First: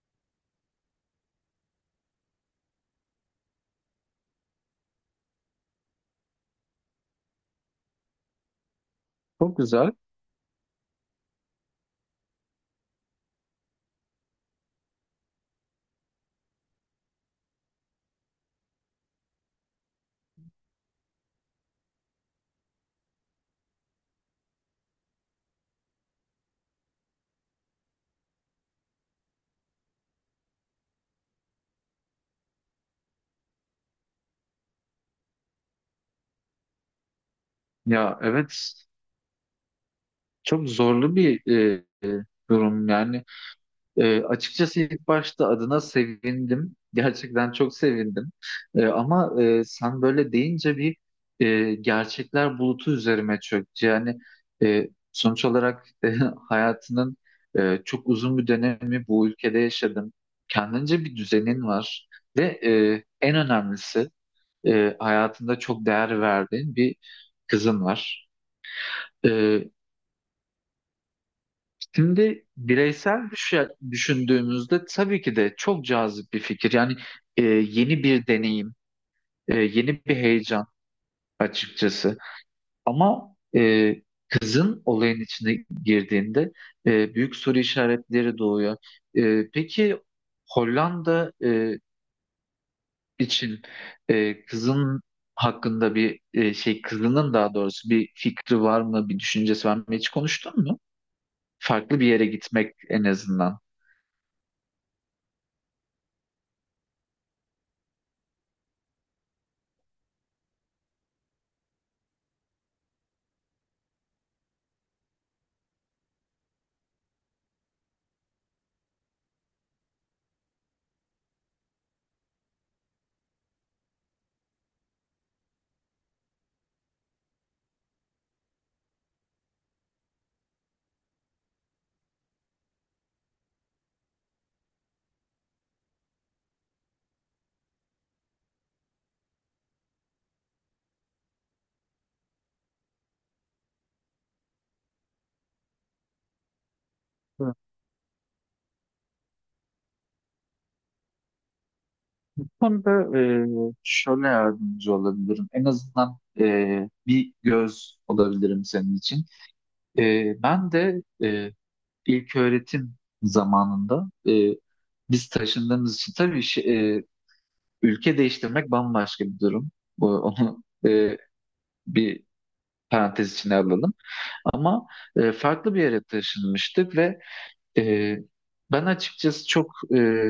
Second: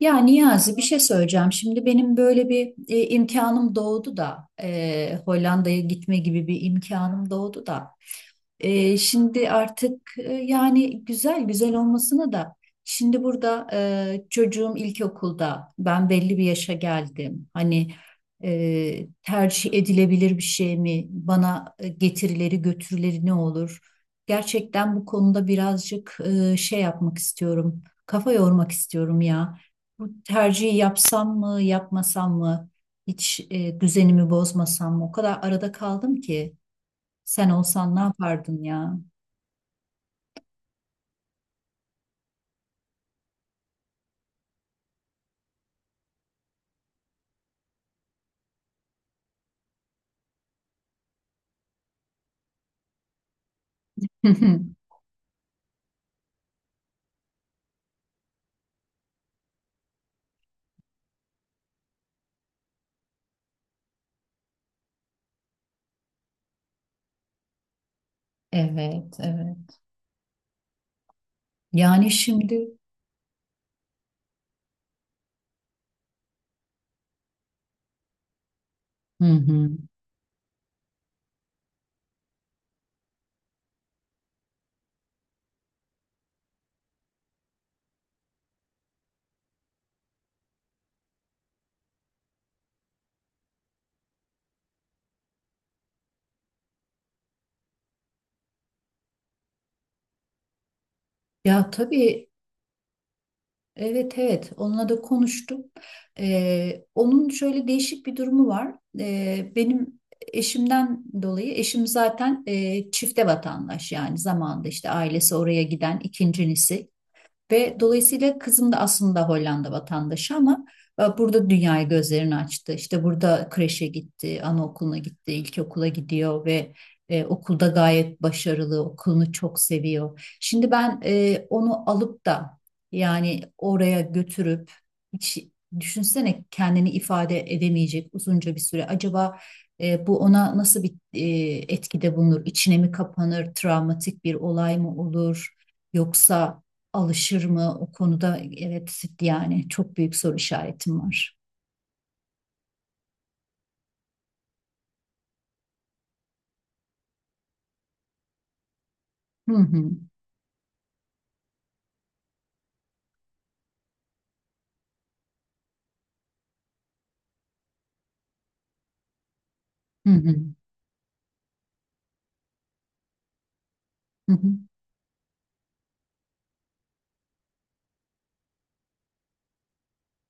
Ya Niyazi bir şey söyleyeceğim. Şimdi benim böyle bir imkanım doğdu da Hollanda'ya gitme gibi bir imkanım doğdu da şimdi Çok güzel. artık yani güzel güzel olmasına da şimdi burada çocuğum ilkokulda ben belli bir yaşa geldim. Hani tercih edilebilir bir şey mi? Bana getirileri götürüleri ne olur? Gerçekten bu konuda birazcık şey yapmak istiyorum. Kafa yormak istiyorum ya. Bu tercihi yapsam mı, yapmasam mı? Hiç düzenimi bozmasam mı? O kadar arada kaldım ki. Sen olsan ne Ya yapardın evet, ya? çok zorlu bir durum yani. Açıkçası ilk başta adına sevindim. Gerçekten çok sevindim. Ama sen böyle deyince bir gerçekler bulutu üzerime çöktü. Yani sonuç olarak hayatının çok uzun bir dönemi bu ülkede yaşadın. Kendince bir düzenin var. Ve en önemlisi hayatında çok değer verdiğin bir kızın var. Evet, E, evet. Yani Şimdi şimdi. bireysel düşündüğümüzde tabii ki de çok cazip bir fikir. Yani yeni bir deneyim, Hı hı. yeni bir heyecan açıkçası. Ama kızın olayın içine girdiğinde büyük soru işaretleri doğuyor. Peki Hollanda için kızın hakkında bir kızının daha doğrusu bir fikri var mı, bir düşüncesi var mı? Hiç konuştun mu? Ya Farklı bir yere tabii, gitmek en azından. evet, evet, onunla da konuştum. Onun şöyle değişik bir durumu var. Benim eşimden dolayı eşim zaten çifte vatandaş, yani zamanında işte ailesi oraya giden ikincisi. Ve dolayısıyla kızım da aslında Hollanda vatandaşı ama burada dünyaya gözlerini açtı. İşte burada kreşe gitti, anaokuluna gitti, ilkokula gidiyor ve okulda gayet başarılı, okulunu çok seviyor. Şimdi ben onu alıp da yani oraya götürüp hiç, düşünsene, kendini ifade edemeyecek uzunca bir süre. Acaba bu ona nasıl bir etkide bulunur? İçine mi kapanır? Travmatik bir olay mı olur? Yoksa alışır mı o konuda? Evet yani çok büyük soru işaretim var. Konuda şöyle yardımcı olabilirim. En azından bir göz olabilirim senin için. Hı hı. Ben de ilk öğretim zamanında biz taşındığımız için tabii ülke değiştirmek bambaşka bir durum. Bu, Hı hı. onu bir parantez içine alalım. Hı hı. Ama farklı bir yere taşınmıştık ve e, ben açıkçası çok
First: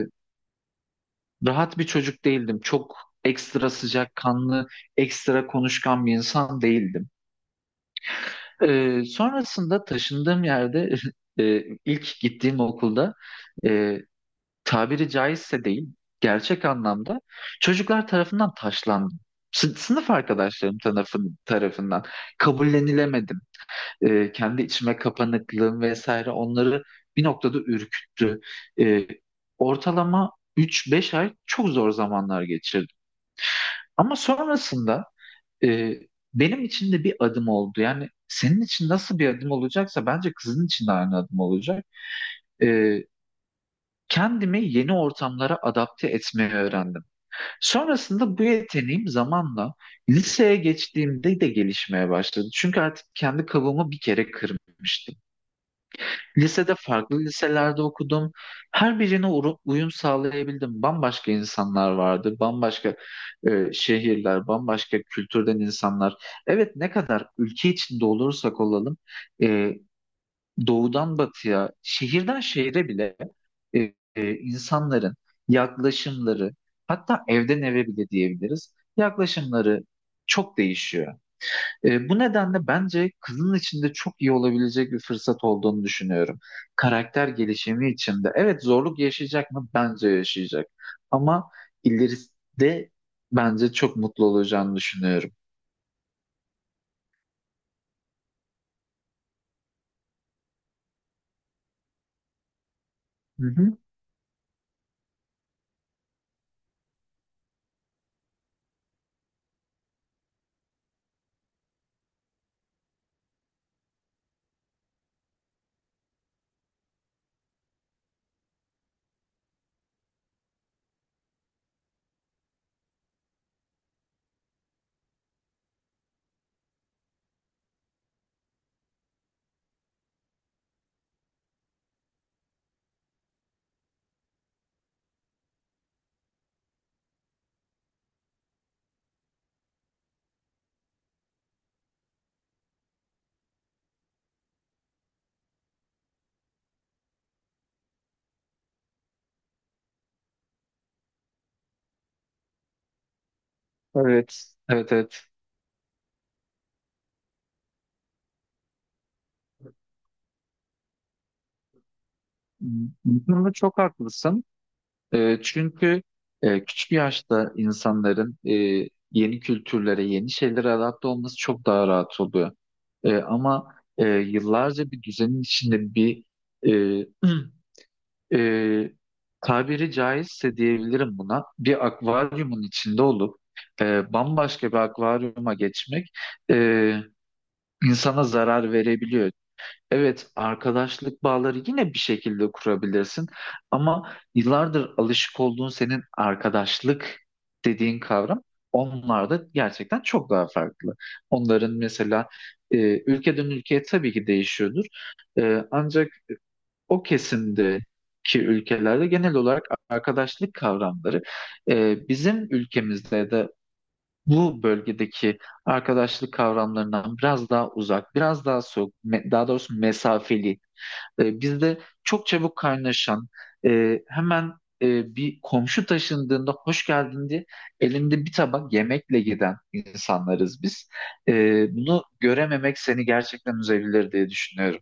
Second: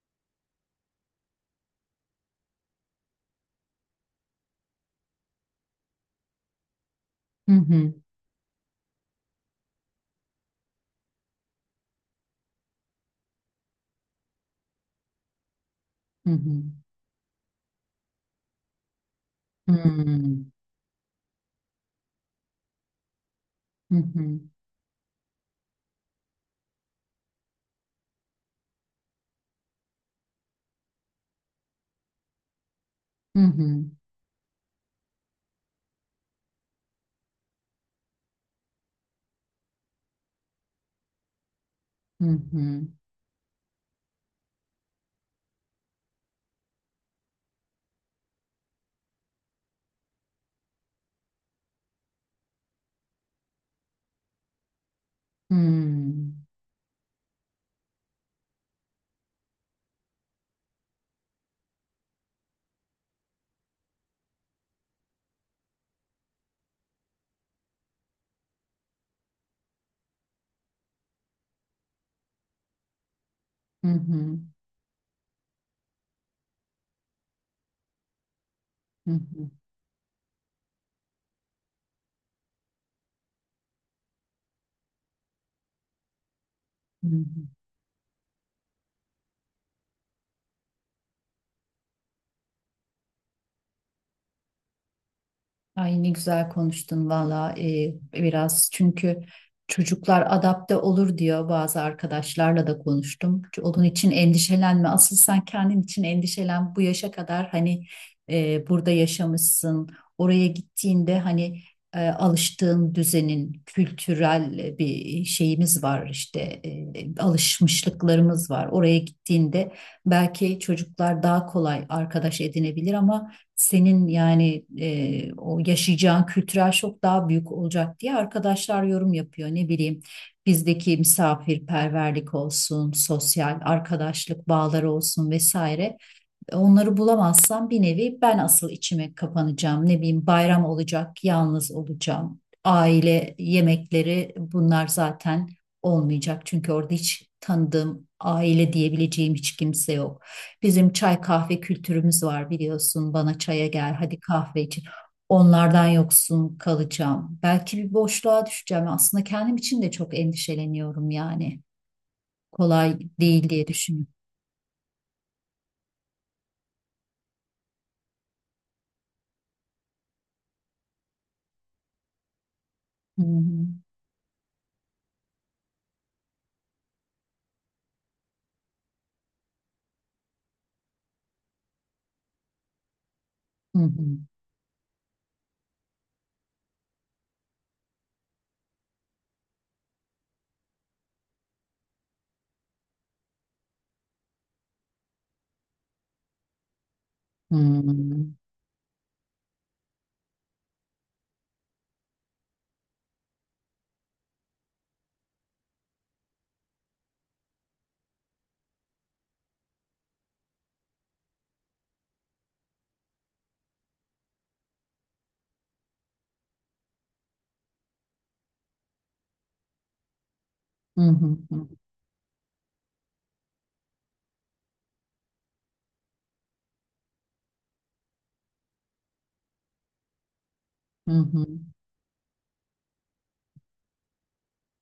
rahat bir çocuk değildim. Çok ekstra sıcakkanlı, ekstra konuşkan bir insan değildim. Hı hı. Sonrasında taşındığım yerde ilk gittiğim okulda e, tabiri caizse değil, Hı hı. gerçek anlamda çocuklar tarafından taşlandım. Hı hı. Sınıf arkadaşlarım tarafından kabullenilemedim. Hı hı. Kendi içime kapanıklığım vesaire onları bir noktada ürküttü. Ee, Ortalama üç-beş ay çok zor zamanlar geçirdim. Hı hı. Ama sonrasında e, benim için de bir adım oldu. Yani senin için nasıl bir adım olacaksa bence kızın için de aynı adım olacak. Hı hı. E, Kendimi yeni ortamlara adapte etmeyi öğrendim. Sonrasında bu yeteneğim zamanla liseye geçtiğimde de gelişmeye başladı. Çünkü artık kendi kabuğumu bir kere kırmıştım. Lisede farklı liselerde okudum. Her birine uyum sağlayabildim. Bambaşka insanlar vardı, bambaşka şehirler, bambaşka kültürden insanlar. Evet, ne kadar ülke içinde olursak olalım, e, doğudan batıya, şehirden şehire bile Hı hı. insanların yaklaşımları, hatta evden eve bile diyebiliriz, Hı hı. Hı hı. yaklaşımları çok değişiyor. Bu nedenle bence kızın içinde çok iyi olabilecek bir fırsat olduğunu düşünüyorum. Karakter gelişimi içinde. Evet, zorluk yaşayacak mı? Bence yaşayacak. Ama ileride bence çok mutlu olacağını düşünüyorum. Ay ne güzel konuştun valla. Biraz, çünkü çocuklar adapte olur diyor bazı arkadaşlarla da konuştum. Hı hı. Onun için endişelenme, asıl sen kendin için endişelen bu yaşa kadar. Hani burada yaşamışsın, oraya gittiğinde, hani alıştığın düzenin kültürel bir şeyimiz var işte, alışmışlıklarımız var. Oraya gittiğinde belki çocuklar daha kolay arkadaş edinebilir ama senin yani o yaşayacağın kültürel şok daha büyük olacak diye arkadaşlar yorum yapıyor. Ne bileyim, bizdeki misafirperverlik olsun, sosyal arkadaşlık bağları olsun vesaire. Onları bulamazsam bir nevi ben asıl içime kapanacağım. Ne bileyim, bayram olacak, yalnız olacağım. Aile yemekleri bunlar zaten olmayacak. Çünkü orada hiç tanıdığım, aile diyebileceğim hiç kimse yok. Bizim çay kahve kültürümüz var, biliyorsun. Bana çaya gel, hadi Evet. kahve için. Evet, evet. Onlardan yoksun kalacağım. Belki bir boşluğa düşeceğim. Aslında kendim için de çok endişeleniyorum yani. Kolay Bu değil konuda diye çok düşünüyorum. haklısın. Çünkü küçük yaşta insanların yeni kültürlere, yeni şeylere adapte olması çok daha rahat oluyor. Hı hı. Ama yıllarca bir düzenin içinde bir e, e, tabiri caizse diyebilirim buna bir akvaryumun içinde olup Hı bambaşka bir akvaryuma geçmek e, insana zarar verebiliyor. Evet, arkadaşlık bağları yine bir şekilde kurabilirsin ama yıllardır alışık olduğun senin arkadaşlık hı. dediğin Hı. kavram onlar da gerçekten çok daha farklı. Onların mesela ülkeden ülkeye tabii ki değişiyordur. Ancak o kesimdeki ülkelerde genel olarak arkadaşlık kavramları bizim ülkemizde de bu bölgedeki arkadaşlık kavramlarından biraz daha uzak, biraz daha soğuk, daha doğrusu mesafeli, Hı hı hı bizde çok çabuk kaynaşan, hemen bir komşu taşındığında hoş geldin diye elinde bir tabak yemekle giden insanlarız biz. hı. E, Hı. Bunu görememek seni gerçekten üzebilir diye düşünüyorum.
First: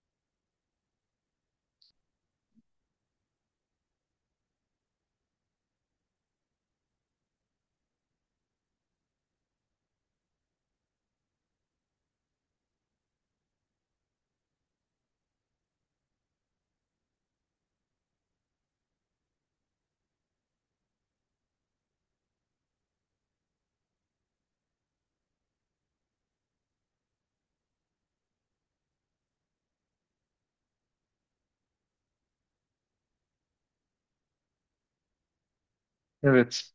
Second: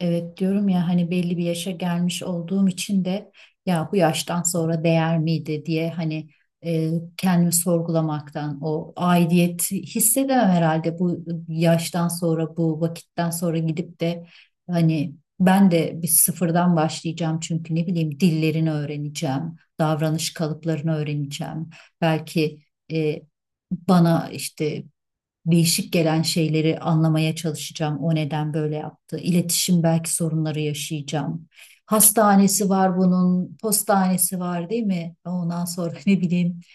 Evet diyorum ya, hani belli bir yaşa gelmiş olduğum için de, ya bu yaştan sonra değer miydi diye, hani e, kendimi sorgulamaktan. O aidiyet hissedemem herhalde bu yaştan sonra, bu vakitten sonra gidip de, hani ben de bir sıfırdan başlayacağım. Çünkü ne bileyim, dillerini öğreneceğim, davranış kalıplarını öğreneceğim. Belki e, bana işte değişik gelen şeyleri anlamaya çalışacağım. O neden böyle yaptı? İletişim belki sorunları yaşayacağım. Hastanesi var bunun, postanesi var, değil mi? Ondan sonra ne bileyim, Evet,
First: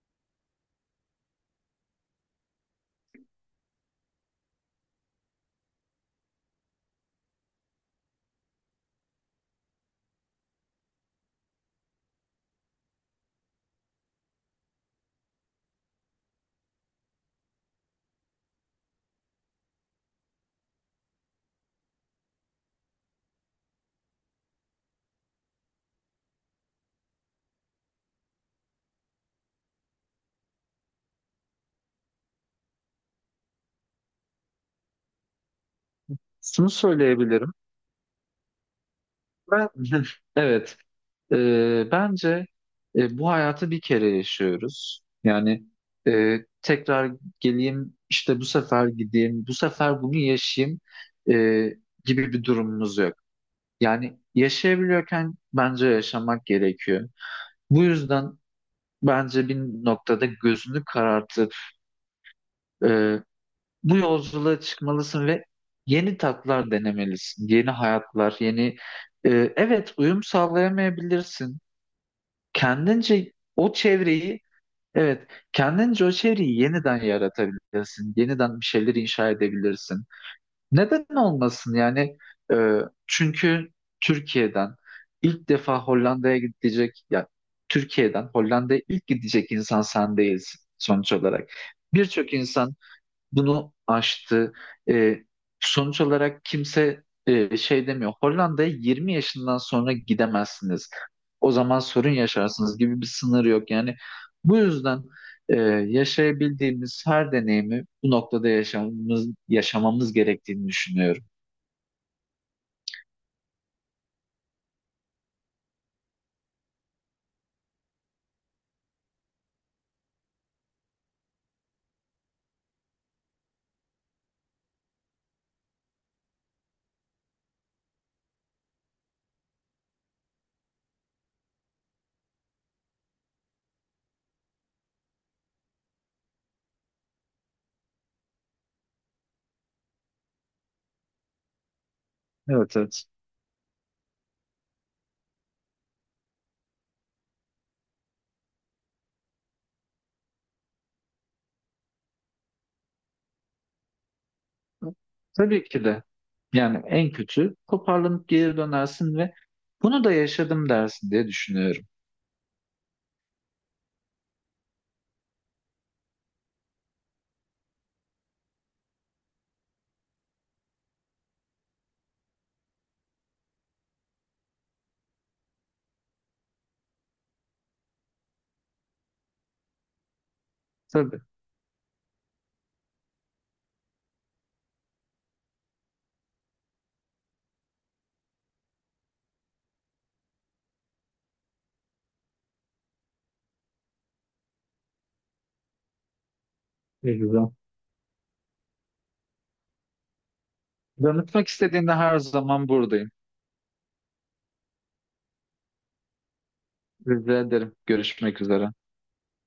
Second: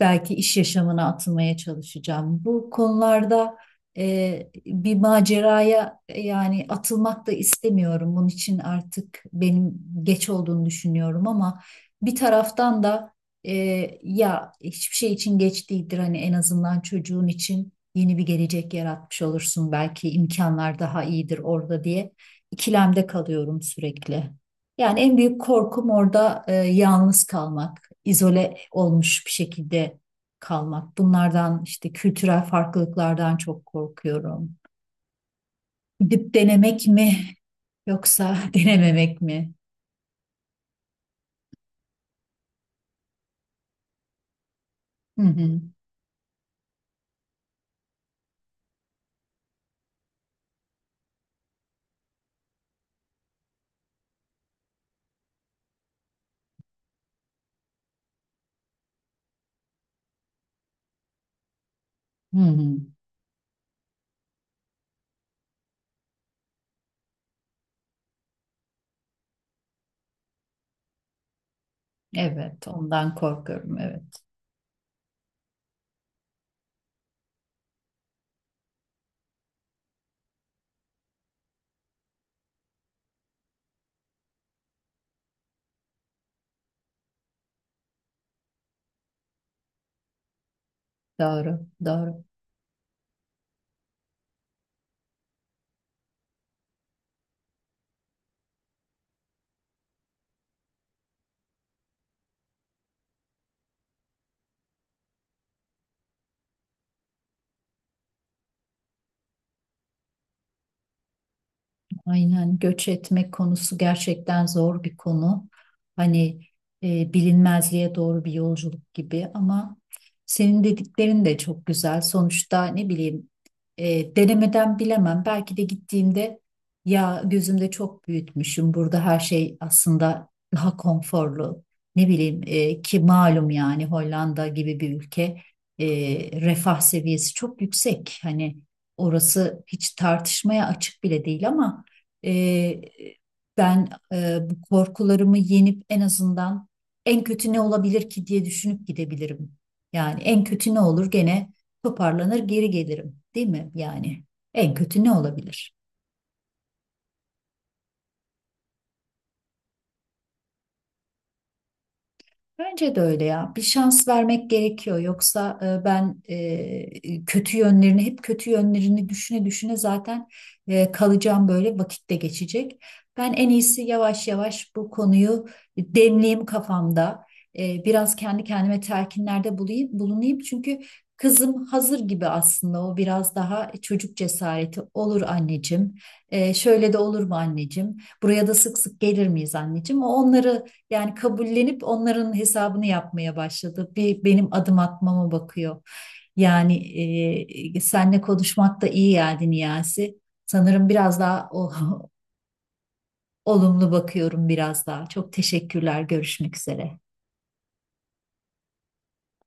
belki iş yaşamına atılmaya çalışacağım. Bu konularda bir maceraya yani atılmak da istemiyorum. Bunun için artık benim geç olduğunu düşünüyorum ama bir taraftan da e, ya hiçbir şey için geç değildir. Hani en azından çocuğun için yeni bir gelecek yaratmış olursun. Belki imkanlar daha iyidir orada diye ikilemde kalıyorum sürekli. Yani en büyük korkum orada yalnız kalmak, izole olmuş bir şekilde kalmak. Bunlardan, işte kültürel farklılıklardan çok korkuyorum. Gidip şunu denemek mi söyleyebilirim. yoksa denememek mi? Ben evet. Bence bu hayatı bir kere yaşıyoruz. Hı hı. Yani e, tekrar geleyim, işte bu sefer gideyim, bu sefer bunu yaşayayım e, gibi bir durumumuz yok. Yani yaşayabiliyorken bence yaşamak gerekiyor. Bu yüzden bence bir noktada gözünü karartıp Hı hı. e, bu yolculuğa çıkmalısın ve yeni tatlar denemelisin, yeni hayatlar, yeni... E, evet, uyum sağlayamayabilirsin. Evet, ondan Kendince o korkuyorum. Evet, çevreyi evet, kendince o çevreyi yeniden yaratabilirsin, yeniden bir şeyler inşa edebilirsin. Neden olmasın yani? Ee, Çünkü Türkiye'den ilk defa Hollanda'ya gidecek, ya Türkiye'den Hollanda'ya ilk gidecek insan sen değilsin sonuç olarak. doğru, doğru. Birçok insan bunu aştı. E, Sonuç olarak kimse şey demiyor. Hollanda'ya 20 yaşından sonra gidemezsiniz. O zaman sorun yaşarsınız gibi bir sınır yok. Yani bu yüzden e, yaşayabildiğimiz her deneyimi bu noktada yaşamamız gerektiğini düşünüyorum. Aynen, göç etmek konusu gerçekten zor bir konu. Hani bilinmezliğe doğru bir yolculuk gibi ama senin dediklerin de çok güzel. Sonuçta ne bileyim, denemeden bilemem. Belki de gittiğimde, ya, gözümde çok büyütmüşüm. Burada her şey aslında daha konforlu. Ne bileyim, ki malum yani Hollanda gibi bir ülke, e, refah seviyesi çok yüksek. Hani orası hiç tartışmaya açık bile değil ama Evet, ee, evet. ben bu korkularımı yenip en azından, en kötü ne olabilir ki diye düşünüp gidebilirim. Yani en kötü ne olur, gene toparlanır geri gelirim, değil mi? Yani en kötü ne Tabii olabilir? ki de. Yani en kötü toparlanıp geri dönersin ve bunu da yaşadım dersin diye düşünüyorum. Bence de öyle ya. Bir şans vermek gerekiyor. Yoksa ben kötü yönlerini, hep kötü yönlerini düşüne düşüne zaten kalacağım böyle, vakitte geçecek. Ben en iyisi yavaş yavaş bu konuyu demleyeyim kafamda. Biraz kendi kendime telkinlerde bulayım, bulunayım. Çünkü Tabii. kızım hazır gibi aslında. O biraz daha çocuk cesareti olur. "Anneciğim, şöyle de olur mu anneciğim? Buraya da sık sık gelir miyiz anneciğim?" O onları yani kabullenip, onların hesabını yapmaya başladı. Bir benim adım atmama bakıyor. Yani Ne güzel. Seninle konuşmak da iyi geldi Niyazi. Sanırım biraz Danışmak daha istediğinde her zaman buradayım. olumlu bakıyorum biraz daha. Çok teşekkürler. Görüşmek üzere. Rica ederim. Görüşmek üzere.